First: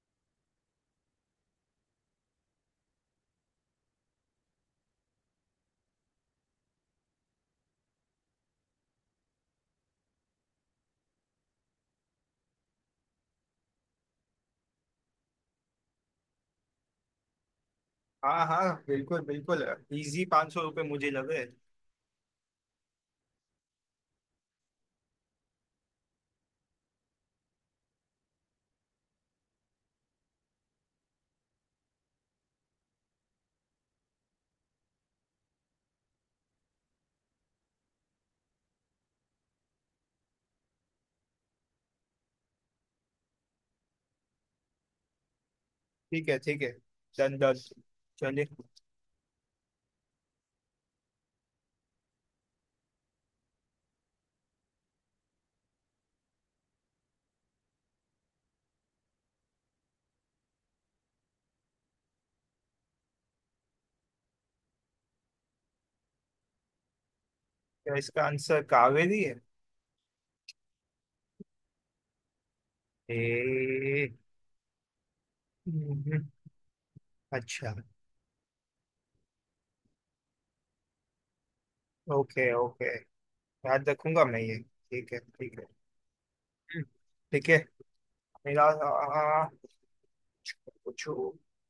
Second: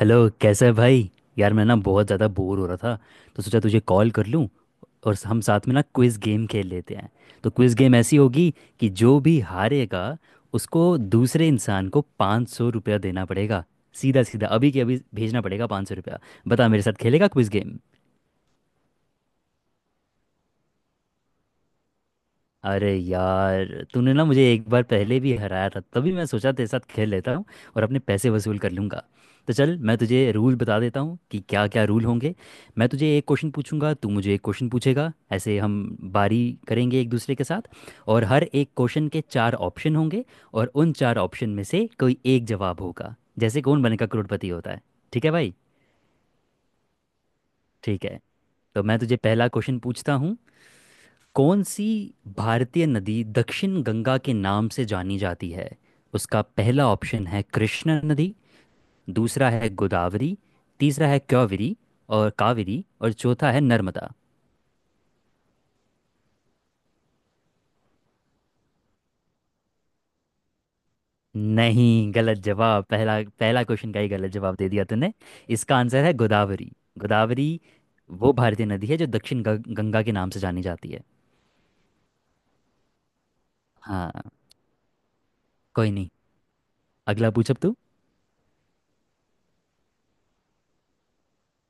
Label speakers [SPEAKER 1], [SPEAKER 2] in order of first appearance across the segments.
[SPEAKER 1] Hello, कैसा है भाई। यार, मैं ना बहुत ज़्यादा बोर हो रहा था, तो सोचा तुझे कॉल कर लूँ और हम साथ में ना क्विज़ गेम खेल लेते हैं। तो क्विज़ गेम ऐसी होगी कि जो भी हारेगा उसको दूसरे इंसान को पाँच सौ रुपया देना पड़ेगा। सीधा सीधा अभी के अभी भेजना पड़ेगा पाँच सौ रुपया। बता मेरे साथ खेलेगा क्विज़ गेम?
[SPEAKER 2] हाँ हाँ बिल्कुल बिल्कुल। इजी 500 रुपये मुझे लगे।
[SPEAKER 1] अरे यार, तूने ना मुझे एक बार पहले भी हराया था, तभी मैं सोचा तेरे साथ खेल लेता हूँ और अपने पैसे वसूल कर लूँगा। तो चल, मैं तुझे रूल बता देता हूँ कि क्या क्या रूल होंगे। मैं तुझे एक क्वेश्चन पूछूंगा, तू मुझे एक क्वेश्चन पूछेगा, ऐसे हम बारी करेंगे एक दूसरे के साथ। और हर एक क्वेश्चन के चार ऑप्शन होंगे और उन चार ऑप्शन में से कोई एक जवाब होगा, जैसे कौन बनेगा करोड़पति होता है। ठीक है भाई।
[SPEAKER 2] ठीक है ठीक है। Done done.
[SPEAKER 1] ठीक है।
[SPEAKER 2] चलिए।
[SPEAKER 1] तो मैं तुझे पहला क्वेश्चन पूछता हूँ। कौन सी भारतीय नदी दक्षिण गंगा के नाम से जानी जाती है? उसका पहला ऑप्शन है कृष्णा नदी, दूसरा है गोदावरी, तीसरा है क्योवरी और कावेरी, और चौथा है नर्मदा।
[SPEAKER 2] क्या इसका आंसर कावेरी है?
[SPEAKER 1] नहीं, गलत जवाब। पहला पहला
[SPEAKER 2] ए!
[SPEAKER 1] क्वेश्चन का ही गलत जवाब दे दिया तूने। इसका आंसर है
[SPEAKER 2] हम्म।
[SPEAKER 1] गोदावरी। गोदावरी
[SPEAKER 2] अच्छा।
[SPEAKER 1] वो भारतीय नदी है जो दक्षिण गंगा के नाम से जानी जाती है।
[SPEAKER 2] Okay okay. याद
[SPEAKER 1] हाँ,
[SPEAKER 2] रखूंगा मैं ये, ठीक है ठीक है।
[SPEAKER 1] कोई नहीं,
[SPEAKER 2] हम्म।
[SPEAKER 1] अगला
[SPEAKER 2] ठीक
[SPEAKER 1] पूछ
[SPEAKER 2] है।
[SPEAKER 1] अब
[SPEAKER 2] मेरा आ, पूछो।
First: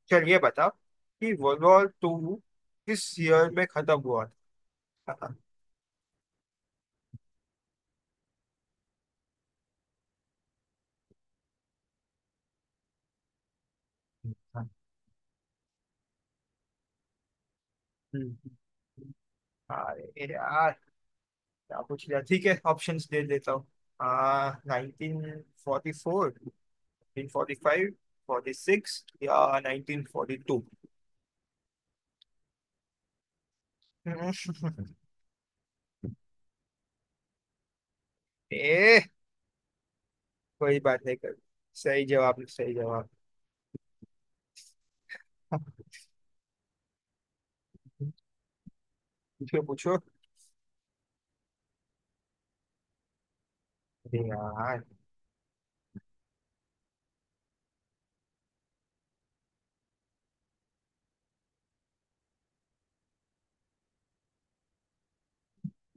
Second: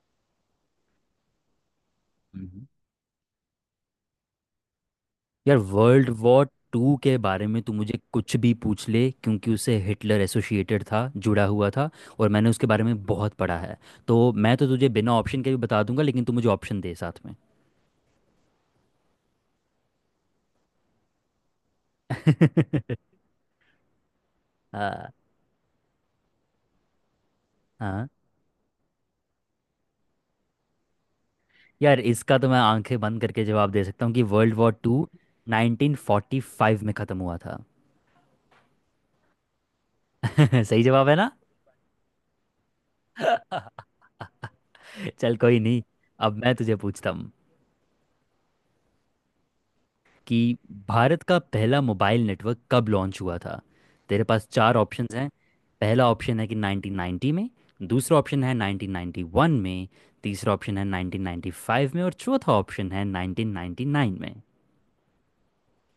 [SPEAKER 2] चल ये बताओ कि वर्ल्ड वॉर टू
[SPEAKER 1] तू।
[SPEAKER 2] किस ईयर में खत्म हुआ था।
[SPEAKER 1] यार, वर्ल्ड वॉर टू के बारे में तू मुझे कुछ भी पूछ ले, क्योंकि उसे हिटलर एसोसिएटेड था, जुड़ा हुआ था, और मैंने उसके बारे में बहुत पढ़ा है। तो मैं तो तुझे बिना ऑप्शन के भी बता दूंगा, लेकिन तू मुझे ऑप्शन दे साथ में।
[SPEAKER 2] हम्म। अरे यार क्या पूछ लिया। ठीक है ऑप्शंस दे देता हूँ। आ
[SPEAKER 1] हाँ,
[SPEAKER 2] 1944, 1945,
[SPEAKER 1] हाँ।
[SPEAKER 2] 46 या 1942।
[SPEAKER 1] यार, इसका तो मैं आंखें बंद करके जवाब दे सकता हूँ कि वर्ल्ड वॉर टू 1945 में ख़त्म हुआ था।
[SPEAKER 2] ए! कोई
[SPEAKER 1] सही
[SPEAKER 2] बात
[SPEAKER 1] जवाब
[SPEAKER 2] नहीं
[SPEAKER 1] है ना।
[SPEAKER 2] कर। सही जवाब, सही जवाब।
[SPEAKER 1] चल, कोई नहीं, अब मैं तुझे पूछता हूँ।
[SPEAKER 2] पूछो पूछो।
[SPEAKER 1] कि भारत का पहला मोबाइल नेटवर्क कब लॉन्च हुआ था?
[SPEAKER 2] अरे
[SPEAKER 1] तेरे पास चार
[SPEAKER 2] यार,
[SPEAKER 1] ऑप्शंस हैं। पहला ऑप्शन है कि 1990 में, दूसरा ऑप्शन है 1991 में, तीसरा ऑप्शन है 1995 में, और चौथा ऑप्शन है 1999 में।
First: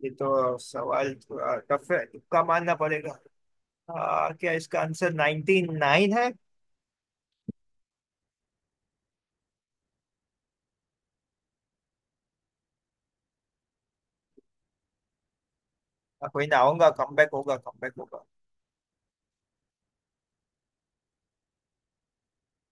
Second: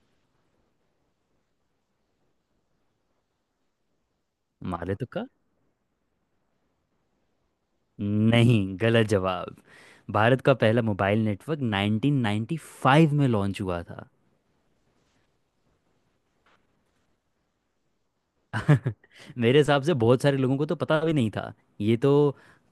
[SPEAKER 2] ये तो सवाल थोड़ा टफ है, तुक्का मानना पड़ेगा। क्या इसका
[SPEAKER 1] मारे तो
[SPEAKER 2] आंसर
[SPEAKER 1] का।
[SPEAKER 2] 99 नाइन है?
[SPEAKER 1] नहीं, गलत जवाब। भारत का पहला मोबाइल नेटवर्क 1995 में लॉन्च हुआ था।
[SPEAKER 2] कोई ना, आऊंगा, कमबैक होगा कमबैक होगा।
[SPEAKER 1] मेरे हिसाब से बहुत सारे लोगों को तो पता भी नहीं था ये तो।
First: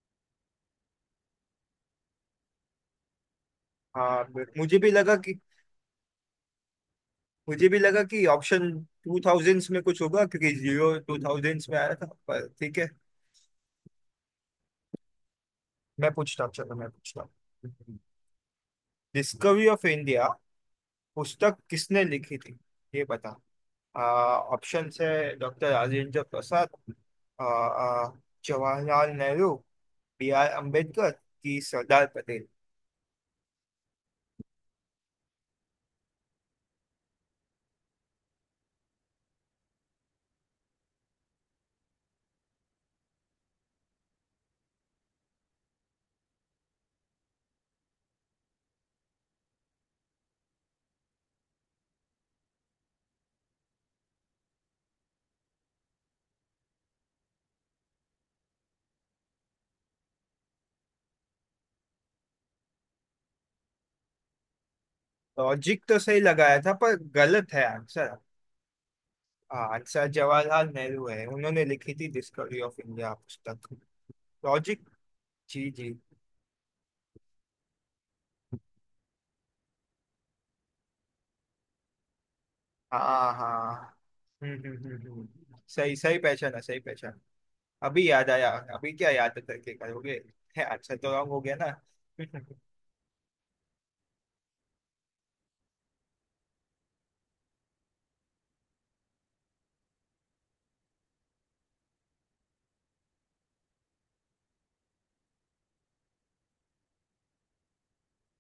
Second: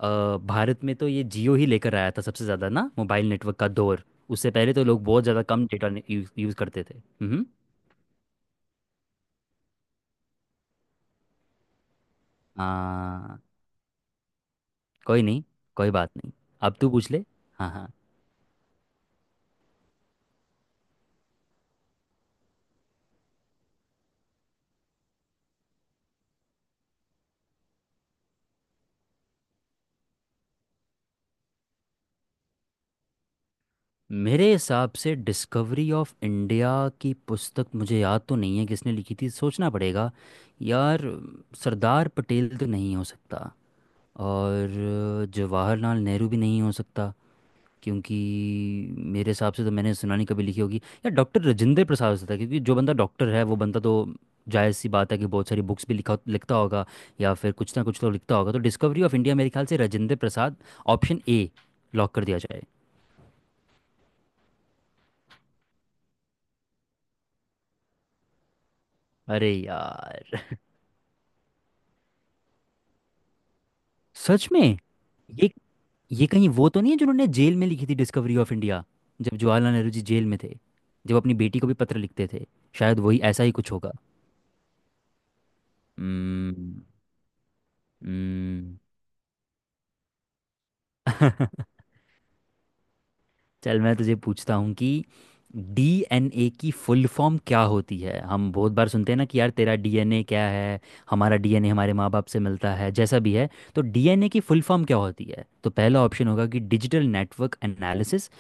[SPEAKER 1] भारत में तो ये जियो ही लेकर आया था सबसे ज़्यादा ना, मोबाइल नेटवर्क का दौर।
[SPEAKER 2] हाँ,
[SPEAKER 1] उससे पहले
[SPEAKER 2] मुझे
[SPEAKER 1] तो
[SPEAKER 2] भी
[SPEAKER 1] लोग
[SPEAKER 2] लगा
[SPEAKER 1] बहुत
[SPEAKER 2] कि
[SPEAKER 1] ज़्यादा कम डेटा यूज़ करते थे। हम्म।
[SPEAKER 2] मुझे भी लगा कि ऑप्शन टू थाउजेंड्स में कुछ होगा, क्योंकि जीरो टू थाउजेंड्स में आया था, पर ठीक है।
[SPEAKER 1] हाँ, कोई नहीं, कोई
[SPEAKER 2] मैं
[SPEAKER 1] बात नहीं।
[SPEAKER 2] पूछता हूँ, चलो
[SPEAKER 1] अब
[SPEAKER 2] मैं
[SPEAKER 1] तू पूछ
[SPEAKER 2] पूछता
[SPEAKER 1] ले। हाँ, हाँ।
[SPEAKER 2] हूँ। डिस्कवरी ऑफ इंडिया पुस्तक किसने लिखी थी, ये बता। ऑप्शन है डॉक्टर राजेंद्र प्रसाद, आ, आ, जवाहरलाल नेहरू, BR अम्बेडकर की सरदार पटेल।
[SPEAKER 1] मेरे हिसाब से डिस्कवरी ऑफ इंडिया की पुस्तक मुझे याद तो नहीं है किसने लिखी थी, सोचना पड़ेगा। यार, सरदार पटेल तो नहीं हो सकता और जवाहरलाल नेहरू भी नहीं हो सकता, क्योंकि मेरे हिसाब से तो मैंने सुना नहीं कभी लिखी होगी। या डॉक्टर राजेंद्र प्रसाद हो सकता है, क्योंकि जो बंदा डॉक्टर है वो बंदा तो जायज़ सी बात है कि बहुत सारी बुक्स भी लिखा लिखता होगा या फिर कुछ ना कुछ तो लिखता होगा। तो डिस्कवरी ऑफ इंडिया मेरे ख्याल से Rajendra Prasad, option A, lock कर दिया जाए।
[SPEAKER 2] लॉजिक तो सही लगाया था, पर गलत है आंसर।
[SPEAKER 1] अरे
[SPEAKER 2] आंसर
[SPEAKER 1] यार,
[SPEAKER 2] जवाहरलाल नेहरू है, उन्होंने लिखी थी डिस्कवरी ऑफ इंडिया पुस्तक।
[SPEAKER 1] सच में?
[SPEAKER 2] लॉजिक।
[SPEAKER 1] ये
[SPEAKER 2] जी जी।
[SPEAKER 1] ये कहीं वो तो नहीं है जिन्होंने जेल में लिखी थी डिस्कवरी ऑफ इंडिया? जब जवाहरलाल नेहरू जी जेल में थे, जब अपनी बेटी को भी पत्र लिखते थे, शायद वही,
[SPEAKER 2] हाँ
[SPEAKER 1] ऐसा ही कुछ होगा।
[SPEAKER 2] हाँ। हम्म हम्म हम्म हम्म। सही सही पहचान है,
[SPEAKER 1] हम्म।
[SPEAKER 2] सही पहचान। अभी याद आया,
[SPEAKER 1] हम्म।
[SPEAKER 2] अभी क्या याद करके करोगे। है, अच्छा तो रंग हो गया ना।
[SPEAKER 1] चल, मैं तुझे पूछता हूँ कि डीएनए की फुल फॉर्म क्या होती है। हम बहुत बार सुनते हैं ना कि यार तेरा डीएनए क्या है, हमारा डीएनए हमारे माँ बाप से मिलता है जैसा भी है। तो डीएनए की फुल फॉर्म क्या होती है? तो पहला ऑप्शन होगा कि डिजिटल नेटवर्क एनालिसिस,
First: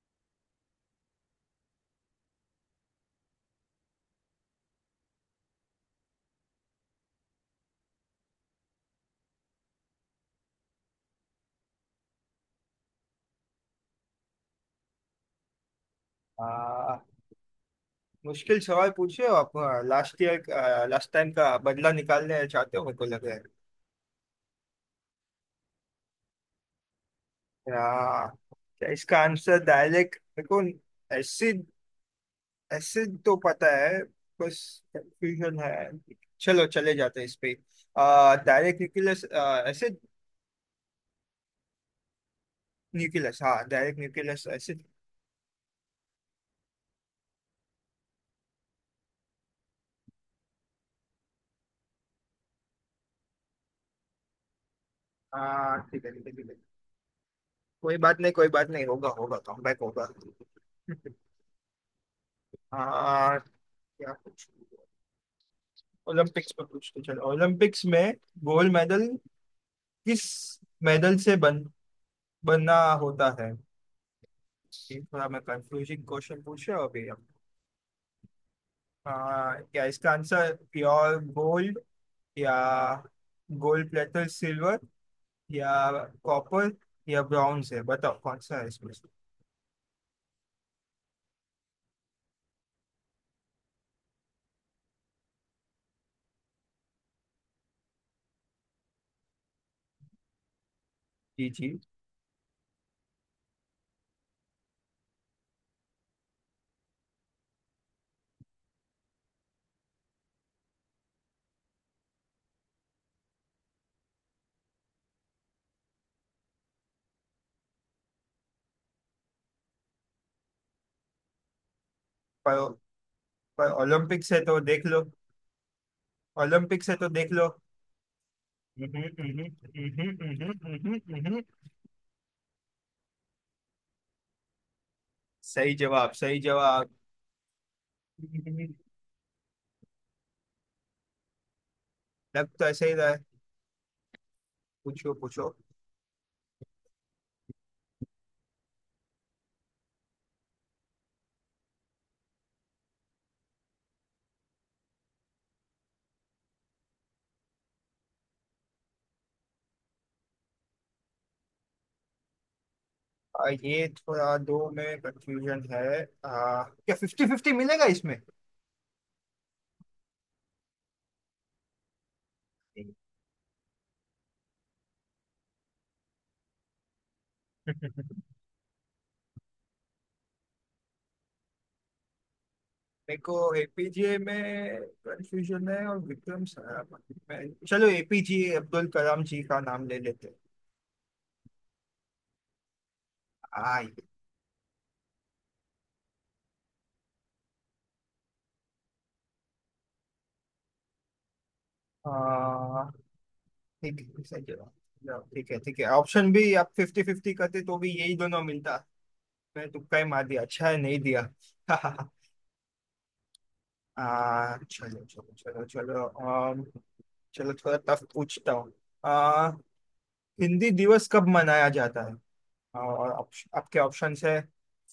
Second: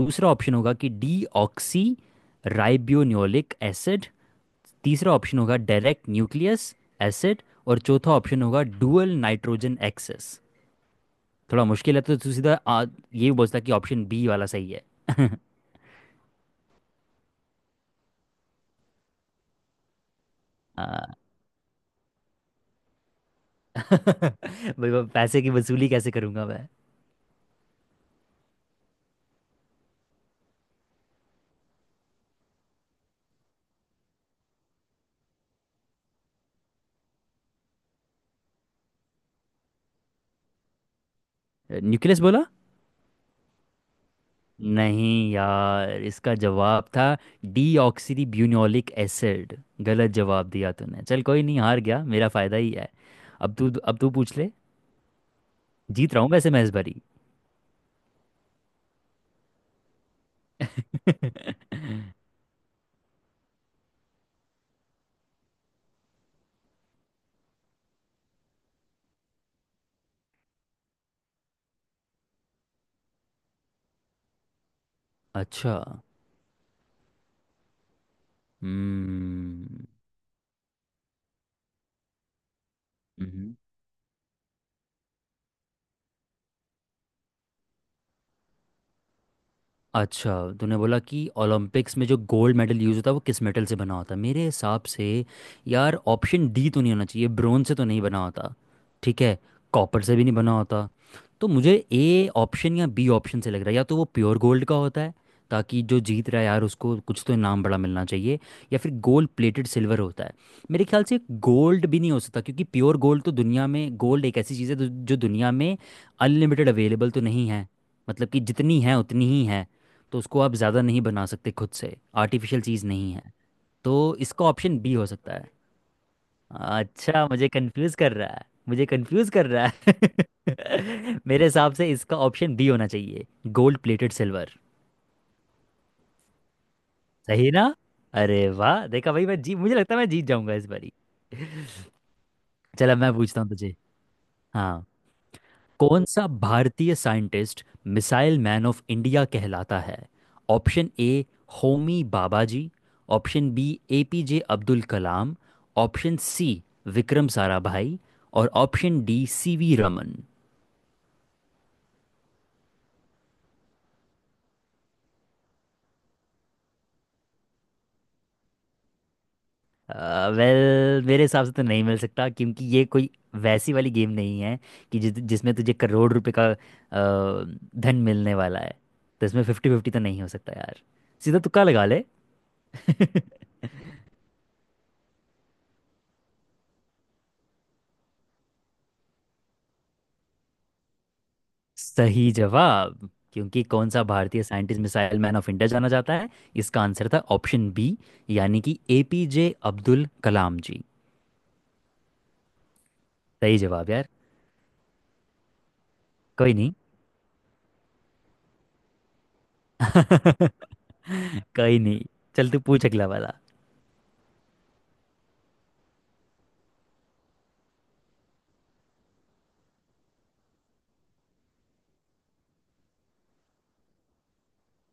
[SPEAKER 1] दूसरा ऑप्शन होगा कि डीऑक्सी राइबोन्यूक्लिक एसिड, तीसरा ऑप्शन होगा डायरेक्ट न्यूक्लियस एसिड, और चौथा ऑप्शन होगा डुअल नाइट्रोजन एक्सेस। थोड़ा मुश्किल है, तो तू सीधा ये बोलता कि ऑप्शन बी वाला सही है।
[SPEAKER 2] आ, मुश्किल सवाल पूछ रहे हो आप। लास्ट ईयर लास्ट
[SPEAKER 1] आ,
[SPEAKER 2] टाइम का बदला निकालने चाहते हो, मेरे को लग रहा है।
[SPEAKER 1] भाई, वो पैसे की वसूली कैसे करूंगा मैं।
[SPEAKER 2] आ, क्या इसका आंसर डायरेक्ट मेरे को? एसिड एसिड तो पता है, बस कंफ्यूजन है। चलो चले जाते हैं इस पे। Direct nucleus acid.
[SPEAKER 1] न्यूक्लियस बोला।
[SPEAKER 2] न्यूक्लियस, हाँ, डायरेक्ट न्यूक्लियस एसिड।
[SPEAKER 1] नहीं यार, इसका जवाब था डीऑक्सी ब्यूनोलिक एसिड। गलत जवाब दिया तूने, चल कोई नहीं, हार गया, मेरा फायदा ही है। अब तू पूछ ले।
[SPEAKER 2] हाँ, ठीक है
[SPEAKER 1] जीत रहा
[SPEAKER 2] ठीक
[SPEAKER 1] हूँ
[SPEAKER 2] है ठीक
[SPEAKER 1] वैसे
[SPEAKER 2] है।
[SPEAKER 1] मैं इस बारी।
[SPEAKER 2] कोई बात नहीं, कोई बात नहीं, होगा होगा कमबैक होगा। हाँ। क्या कुछ ओलंपिक्स पर पूछते, चलो ओलंपिक्स में गोल्ड मेडल किस मेडल से बन बनना होता है? ये थोड़ा मैं
[SPEAKER 1] अच्छा।
[SPEAKER 2] कंफ्यूजिंग क्वेश्चन पूछ रहा हूँ अभी। हम। हाँ, क्या
[SPEAKER 1] हम्म।
[SPEAKER 2] इसका आंसर प्योर गोल्ड या
[SPEAKER 1] हम्म।
[SPEAKER 2] गोल्ड प्लेटर सिल्वर या कॉपर या ब्रॉन्ज है? बताओ कौन सा है इसमें से?
[SPEAKER 1] अच्छा, तूने बोला कि ओलंपिक्स में जो गोल्ड मेडल यूज़ होता है वो किस मेटल से बना होता है। मेरे हिसाब से, यार, ऑप्शन डी तो नहीं होना चाहिए, ब्रोंज से तो नहीं बना होता। ठीक है, कॉपर से भी नहीं बना होता।
[SPEAKER 2] जी
[SPEAKER 1] तो मुझे
[SPEAKER 2] जी।
[SPEAKER 1] ए ऑप्शन या बी ऑप्शन से लग रहा है, या तो वो प्योर गोल्ड का होता है ताकि जो जीत रहा है यार उसको कुछ तो इनाम बड़ा मिलना चाहिए, या फिर गोल्ड प्लेटेड सिल्वर होता है। मेरे ख्याल से गोल्ड भी नहीं हो सकता, क्योंकि प्योर गोल्ड तो, दुनिया में गोल्ड एक ऐसी चीज़ है जो, जो दुनिया में अनलिमिटेड अवेलेबल तो नहीं है, मतलब कि जितनी है उतनी ही है, तो उसको आप ज़्यादा नहीं बना सकते खुद से, आर्टिफिशियल
[SPEAKER 2] पर
[SPEAKER 1] चीज़ नहीं है।
[SPEAKER 2] पर
[SPEAKER 1] तो
[SPEAKER 2] ओलंपिक्स है
[SPEAKER 1] इसका
[SPEAKER 2] तो
[SPEAKER 1] ऑप्शन
[SPEAKER 2] देख
[SPEAKER 1] बी
[SPEAKER 2] लो।
[SPEAKER 1] हो सकता है।
[SPEAKER 2] ओलंपिक्स है तो
[SPEAKER 1] अच्छा,
[SPEAKER 2] देख लो।
[SPEAKER 1] मुझे कंफ्यूज कर रहा है, मुझे
[SPEAKER 2] हम्म,
[SPEAKER 1] कंफ्यूज कर
[SPEAKER 2] हम्म,
[SPEAKER 1] रहा
[SPEAKER 2] हम्म,
[SPEAKER 1] है।
[SPEAKER 2] हम्म, हम्म, हम्म।
[SPEAKER 1] मेरे हिसाब से इसका ऑप्शन बी होना चाहिए, गोल्ड प्लेटेड सिल्वर।
[SPEAKER 2] सही जवाब, सही जवाब।
[SPEAKER 1] सही ना? अरे वाह, देखा भाई, मैं जी मुझे लगता है मैं जीत जाऊंगा इस बारी।
[SPEAKER 2] लग तो ऐसे ही
[SPEAKER 1] चलो,
[SPEAKER 2] रहा
[SPEAKER 1] मैं
[SPEAKER 2] है।
[SPEAKER 1] पूछता हूँ तुझे। हाँ।
[SPEAKER 2] पूछो पूछो।
[SPEAKER 1] कौन सा भारतीय scientist missile man of India कहलाता है? ऑप्शन ए होमी बाबाजी, option B APJ Abdul Kalam, option C Vikram Sarabhai, और ऑप्शन डी सीवी रमन।
[SPEAKER 2] ये थोड़ा दो में कंफ्यूजन है। क्या 50-50 मिलेगा इसमें?
[SPEAKER 1] वेल, मेरे हिसाब से तो नहीं मिल सकता, क्योंकि ये कोई वैसी वाली गेम नहीं है कि जिस जिसमें तुझे करोड़ रुपए का धन मिलने वाला है। तो इसमें फिफ्टी फिफ्टी तो नहीं हो सकता यार, सीधा तुक्का लगा ले।
[SPEAKER 2] मेरे को एपीजे में कंफ्यूजन है और विक्रम साराभाई में। चलो एपीजे अब्दुल कलाम जी का नाम ले लेते हैं।
[SPEAKER 1] सही जवाब। क्योंकि
[SPEAKER 2] आ,
[SPEAKER 1] कौन सा
[SPEAKER 2] ये-
[SPEAKER 1] भारतीय scientist missile man of India जाना जाता है, इसका आंसर था ऑप्शन बी, यानी कि एपीजे अब्दुल कलाम जी।
[SPEAKER 2] आ,
[SPEAKER 1] सही जवाब
[SPEAKER 2] ठीक
[SPEAKER 1] यार।
[SPEAKER 2] है, सही जवाब। जवाब, ठीक है ठीक है। ऑप्शन भी
[SPEAKER 1] कोई
[SPEAKER 2] आप
[SPEAKER 1] नहीं।
[SPEAKER 2] 50-50 करते तो भी यही दोनों मिलता। मैं तुक्का ही मार दिया, अच्छा है नहीं दिया।
[SPEAKER 1] कोई नहीं, चल तू पूछ अगला वाला।
[SPEAKER 2] चलो चलो चलो चलो, चलो थोड़ा टफ पूछता हूँ। आ, हिंदी दिवस कब मनाया जाता है? और आपके ऑप्शंस है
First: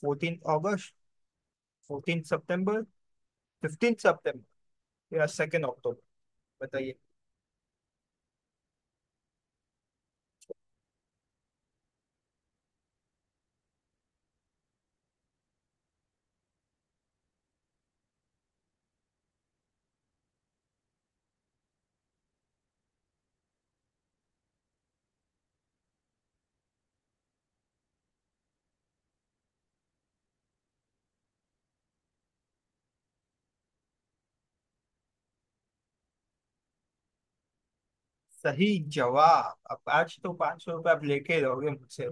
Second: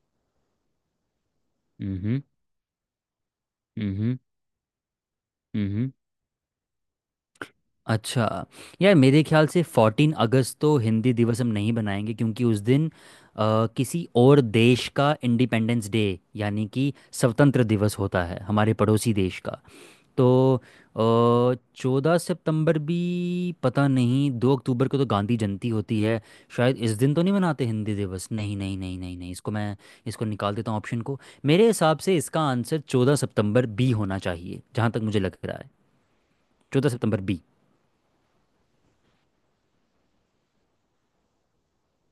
[SPEAKER 2] 14 अगस्त,
[SPEAKER 1] हम्म।
[SPEAKER 2] 14 सितंबर, फिफ्टीन
[SPEAKER 1] हम्म।
[SPEAKER 2] सितंबर या सेकेंड
[SPEAKER 1] हम्म।
[SPEAKER 2] अक्टूबर बताइए।
[SPEAKER 1] अच्छा, यार मेरे ख्याल से फोर्टीन अगस्त तो हिंदी दिवस हम नहीं बनाएंगे, क्योंकि उस दिन किसी और देश का इंडिपेंडेंस डे, यानी कि स्वतंत्र दिवस, होता है, हमारे पड़ोसी देश का। तो चौदह सितंबर भी, पता नहीं, दो अक्टूबर को तो गांधी जयंती होती है, शायद इस दिन तो नहीं मनाते हिंदी दिवस। नहीं नहीं नहीं नहीं नहीं, इसको निकाल देता हूँ ऑप्शन को। मेरे हिसाब से इसका आंसर चौदह सितंबर बी होना चाहिए, जहाँ तक मुझे लग रहा है, चौदह सितंबर बी।
[SPEAKER 2] सही जवाब। अब आज तो 500 रुपये आप लेके रहोगे मुझसे।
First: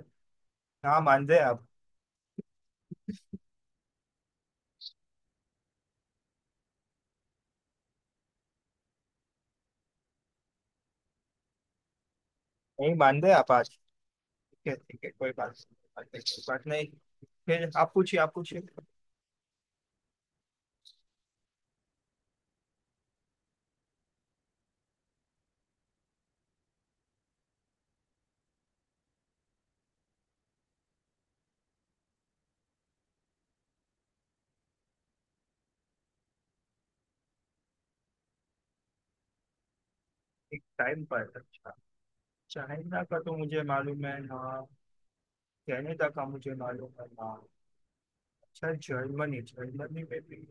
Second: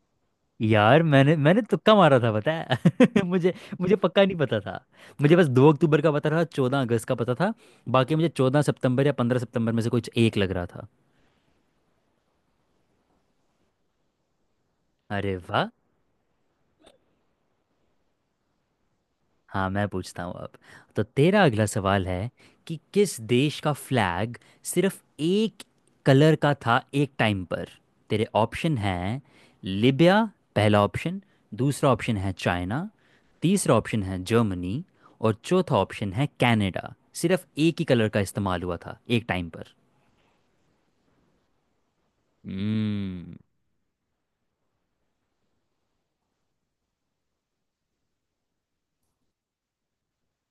[SPEAKER 2] ना
[SPEAKER 1] यार,
[SPEAKER 2] मान
[SPEAKER 1] मैंने
[SPEAKER 2] रहे
[SPEAKER 1] मैंने
[SPEAKER 2] आप,
[SPEAKER 1] तुक्का मारा था पता है। मुझे, मुझे पक्का नहीं पता था। मुझे बस दो अक्टूबर का पता था, चौदह अगस्त का पता था। बाकी मुझे चौदह सितंबर या पंद्रह सितंबर में से कुछ एक लग रहा था।
[SPEAKER 2] नहीं मान रहे आप आज। ठीक है ठीक है, कोई
[SPEAKER 1] अरे
[SPEAKER 2] बात
[SPEAKER 1] वाह।
[SPEAKER 2] नहीं, कोई बात नहीं, कोई बात नहीं। फिर आप पूछिए, आप पूछिए।
[SPEAKER 1] हाँ, मैं पूछता हूँ अब। तो तेरा अगला सवाल है कि किस देश का फ्लैग सिर्फ एक कलर का था एक टाइम पर? तेरे ऑप्शन हैं, लिबिया पहला ऑप्शन, दूसरा ऑप्शन है चाइना, तीसरा ऑप्शन है जर्मनी, और चौथा ऑप्शन है कनाडा। सिर्फ एक ही कलर का इस्तेमाल हुआ था एक टाइम पर।
[SPEAKER 2] एक टाइम पर, अच्छा। चाइना का तो मुझे मालूम है ना, कनाडा का मुझे मालूम है ना। अच्छा, जर्मनी, जर्मनी में भी।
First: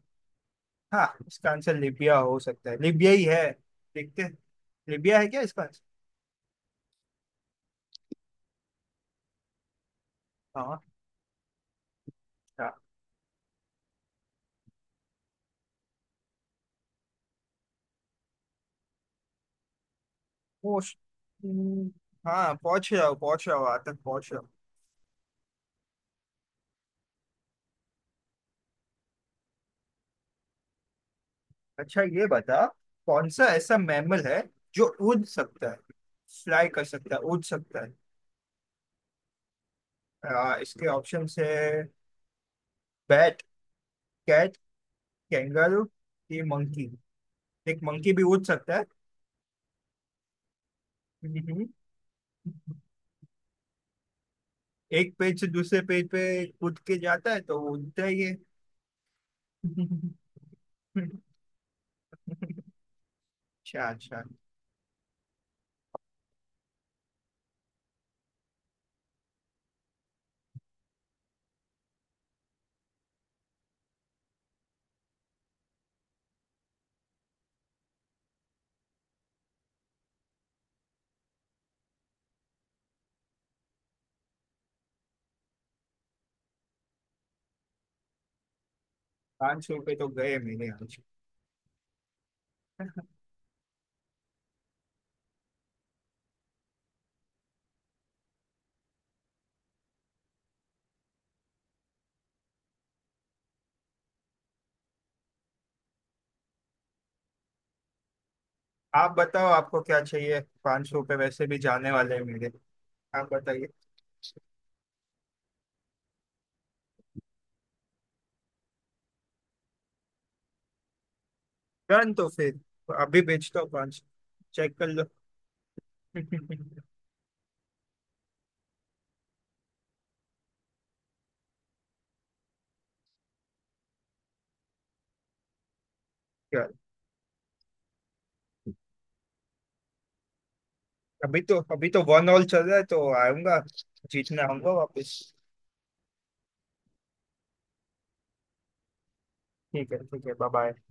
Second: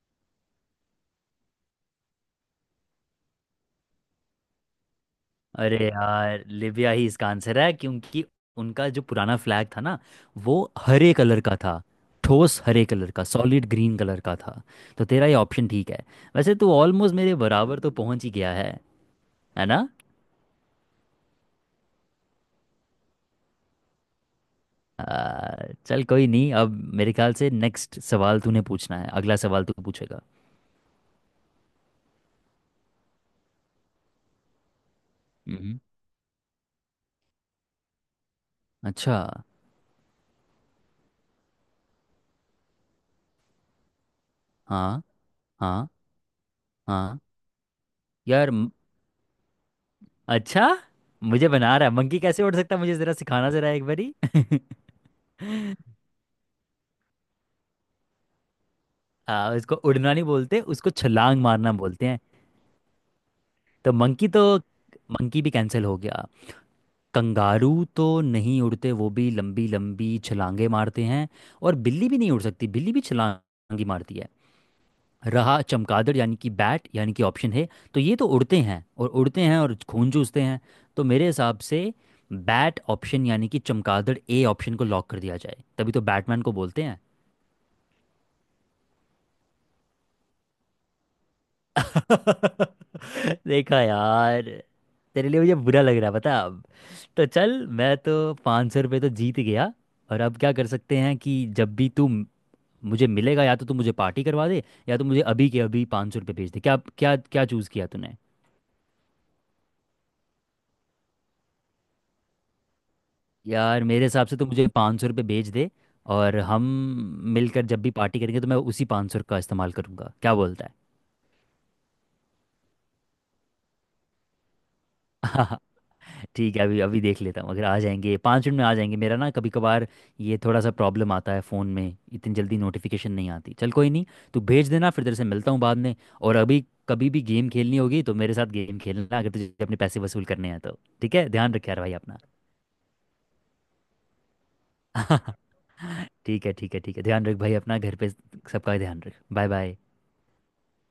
[SPEAKER 2] हाँ, इसका आंसर लीबिया हो सकता है, लीबिया ही है, देखते हैं, लीबिया है क्या इसका
[SPEAKER 1] अरे
[SPEAKER 2] आंसर?
[SPEAKER 1] यार, लिबिया ही इसका आंसर है, क्योंकि उनका जो पुराना फ्लैग था ना वो
[SPEAKER 2] हाँ।
[SPEAKER 1] हरे कलर का था, ठोस
[SPEAKER 2] अच्छा।
[SPEAKER 1] हरे कलर का, सॉलिड ग्रीन कलर का था। तो तेरा ये ऑप्शन ठीक है। वैसे तू ऑलमोस्ट मेरे बराबर तो पहुंच ही गया है ना।
[SPEAKER 2] पोस्ट। हम्म। हाँ, पहुंच जाओ पहुंच जाओ, आज तक पहुंच जाओ।
[SPEAKER 1] आ, चल कोई नहीं, अब मेरे ख्याल से नेक्स्ट सवाल तूने पूछना है, अगला सवाल तू पूछेगा।
[SPEAKER 2] अच्छा, ये बता, कौन सा ऐसा मैमल है जो उड़ सकता है,
[SPEAKER 1] मम्म।
[SPEAKER 2] फ्लाई कर सकता है, उड़ सकता है?
[SPEAKER 1] अच्छा।
[SPEAKER 2] इसके ऑप्शन है बैट, कैट,
[SPEAKER 1] हाँ।
[SPEAKER 2] कैंगारू,
[SPEAKER 1] हाँ।
[SPEAKER 2] ये मंकी।
[SPEAKER 1] हाँ।
[SPEAKER 2] एक मंकी भी उड़
[SPEAKER 1] यार म-
[SPEAKER 2] सकता है।
[SPEAKER 1] अच्छा, मुझे
[SPEAKER 2] हम्म।
[SPEAKER 1] बना रहा है, मंकी कैसे उड़ सकता है, मुझे जरा सिखाना जरा एक बारी।
[SPEAKER 2] एक पेज से दूसरे पेज पे कूद के जाता है तो वो उड़ता ही है।
[SPEAKER 1] इसको उड़ना नहीं बोलते, उसको छलांग मारना बोलते हैं।
[SPEAKER 2] अच्छा
[SPEAKER 1] तो
[SPEAKER 2] अच्छा।
[SPEAKER 1] मंकी तो, मंकी भी कैंसिल हो गया। कंगारू तो नहीं उड़ते, वो भी लंबी लंबी छलांगे मारते हैं। और बिल्ली भी नहीं उड़ सकती, बिल्ली भी छलांग ही मारती है। रहा चमगादड़, यानी कि बैट, यानी कि ऑप्शन है तो ये तो उड़ते हैं और खून चूसते हैं। तो मेरे हिसाब से बैट ऑप्शन, यानी कि चमगादड़, ए ऑप्शन को लॉक कर दिया जाए। तभी तो बैटमैन को बोलते हैं।
[SPEAKER 2] 500 रुपये तो गए मेरे आज।
[SPEAKER 1] देखा यार, तेरे लिए मुझे बुरा लग रहा है पता है। अब तो चल, मैं तो पाँच सौ रुपये तो जीत गया, और अब क्या कर सकते हैं कि जब भी तू मुझे मिलेगा, या तो तू मुझे पार्टी करवा दे या तो मुझे अभी के अभी पाँच सौ रुपये भेज दे, क्या क्या क्या चूज़ किया तूने?
[SPEAKER 2] आप बताओ आपको क्या चाहिए, 500 रुपये वैसे भी जाने वाले हैं मेरे। आप बताइए।
[SPEAKER 1] यार, मेरे हिसाब से तो मुझे पाँच सौ रुपये भेज दे और हम मिलकर जब भी पार्टी करेंगे तो मैं उसी पाँच सौ का इस्तेमाल करूंगा, क्या बोलता
[SPEAKER 2] डन तो फिर। अभी बेचता हूँ, पाँच चेक कर लो।
[SPEAKER 1] है? ठीक है, अभी
[SPEAKER 2] क्या?
[SPEAKER 1] अभी देख लेता हूँ, अगर आ जाएंगे पाँच मिनट में आ जाएंगे। मेरा ना कभी कभार ये थोड़ा सा प्रॉब्लम आता है, फ़ोन में इतनी जल्दी नोटिफिकेशन नहीं आती। चल कोई नहीं, तू भेज देना, फिर तेरे से मिलता हूँ बाद में। और अभी कभी भी गेम खेलनी होगी तो मेरे साथ गेम खेलना, अगर तुझे अपने पैसे वसूल करने हैं तो। ठीक है, ध्यान रख यार
[SPEAKER 2] अभी
[SPEAKER 1] भाई
[SPEAKER 2] तो
[SPEAKER 1] अपना।
[SPEAKER 2] 1-1 चल रहा है तो आऊंगा, जीतना आऊंगा वापस।
[SPEAKER 1] ठीक है, ठीक है, ठीक है, ध्यान रख भाई अपना, घर पे सबका ध्यान रख, बाय बाय।
[SPEAKER 2] ठीक है बाय बाय।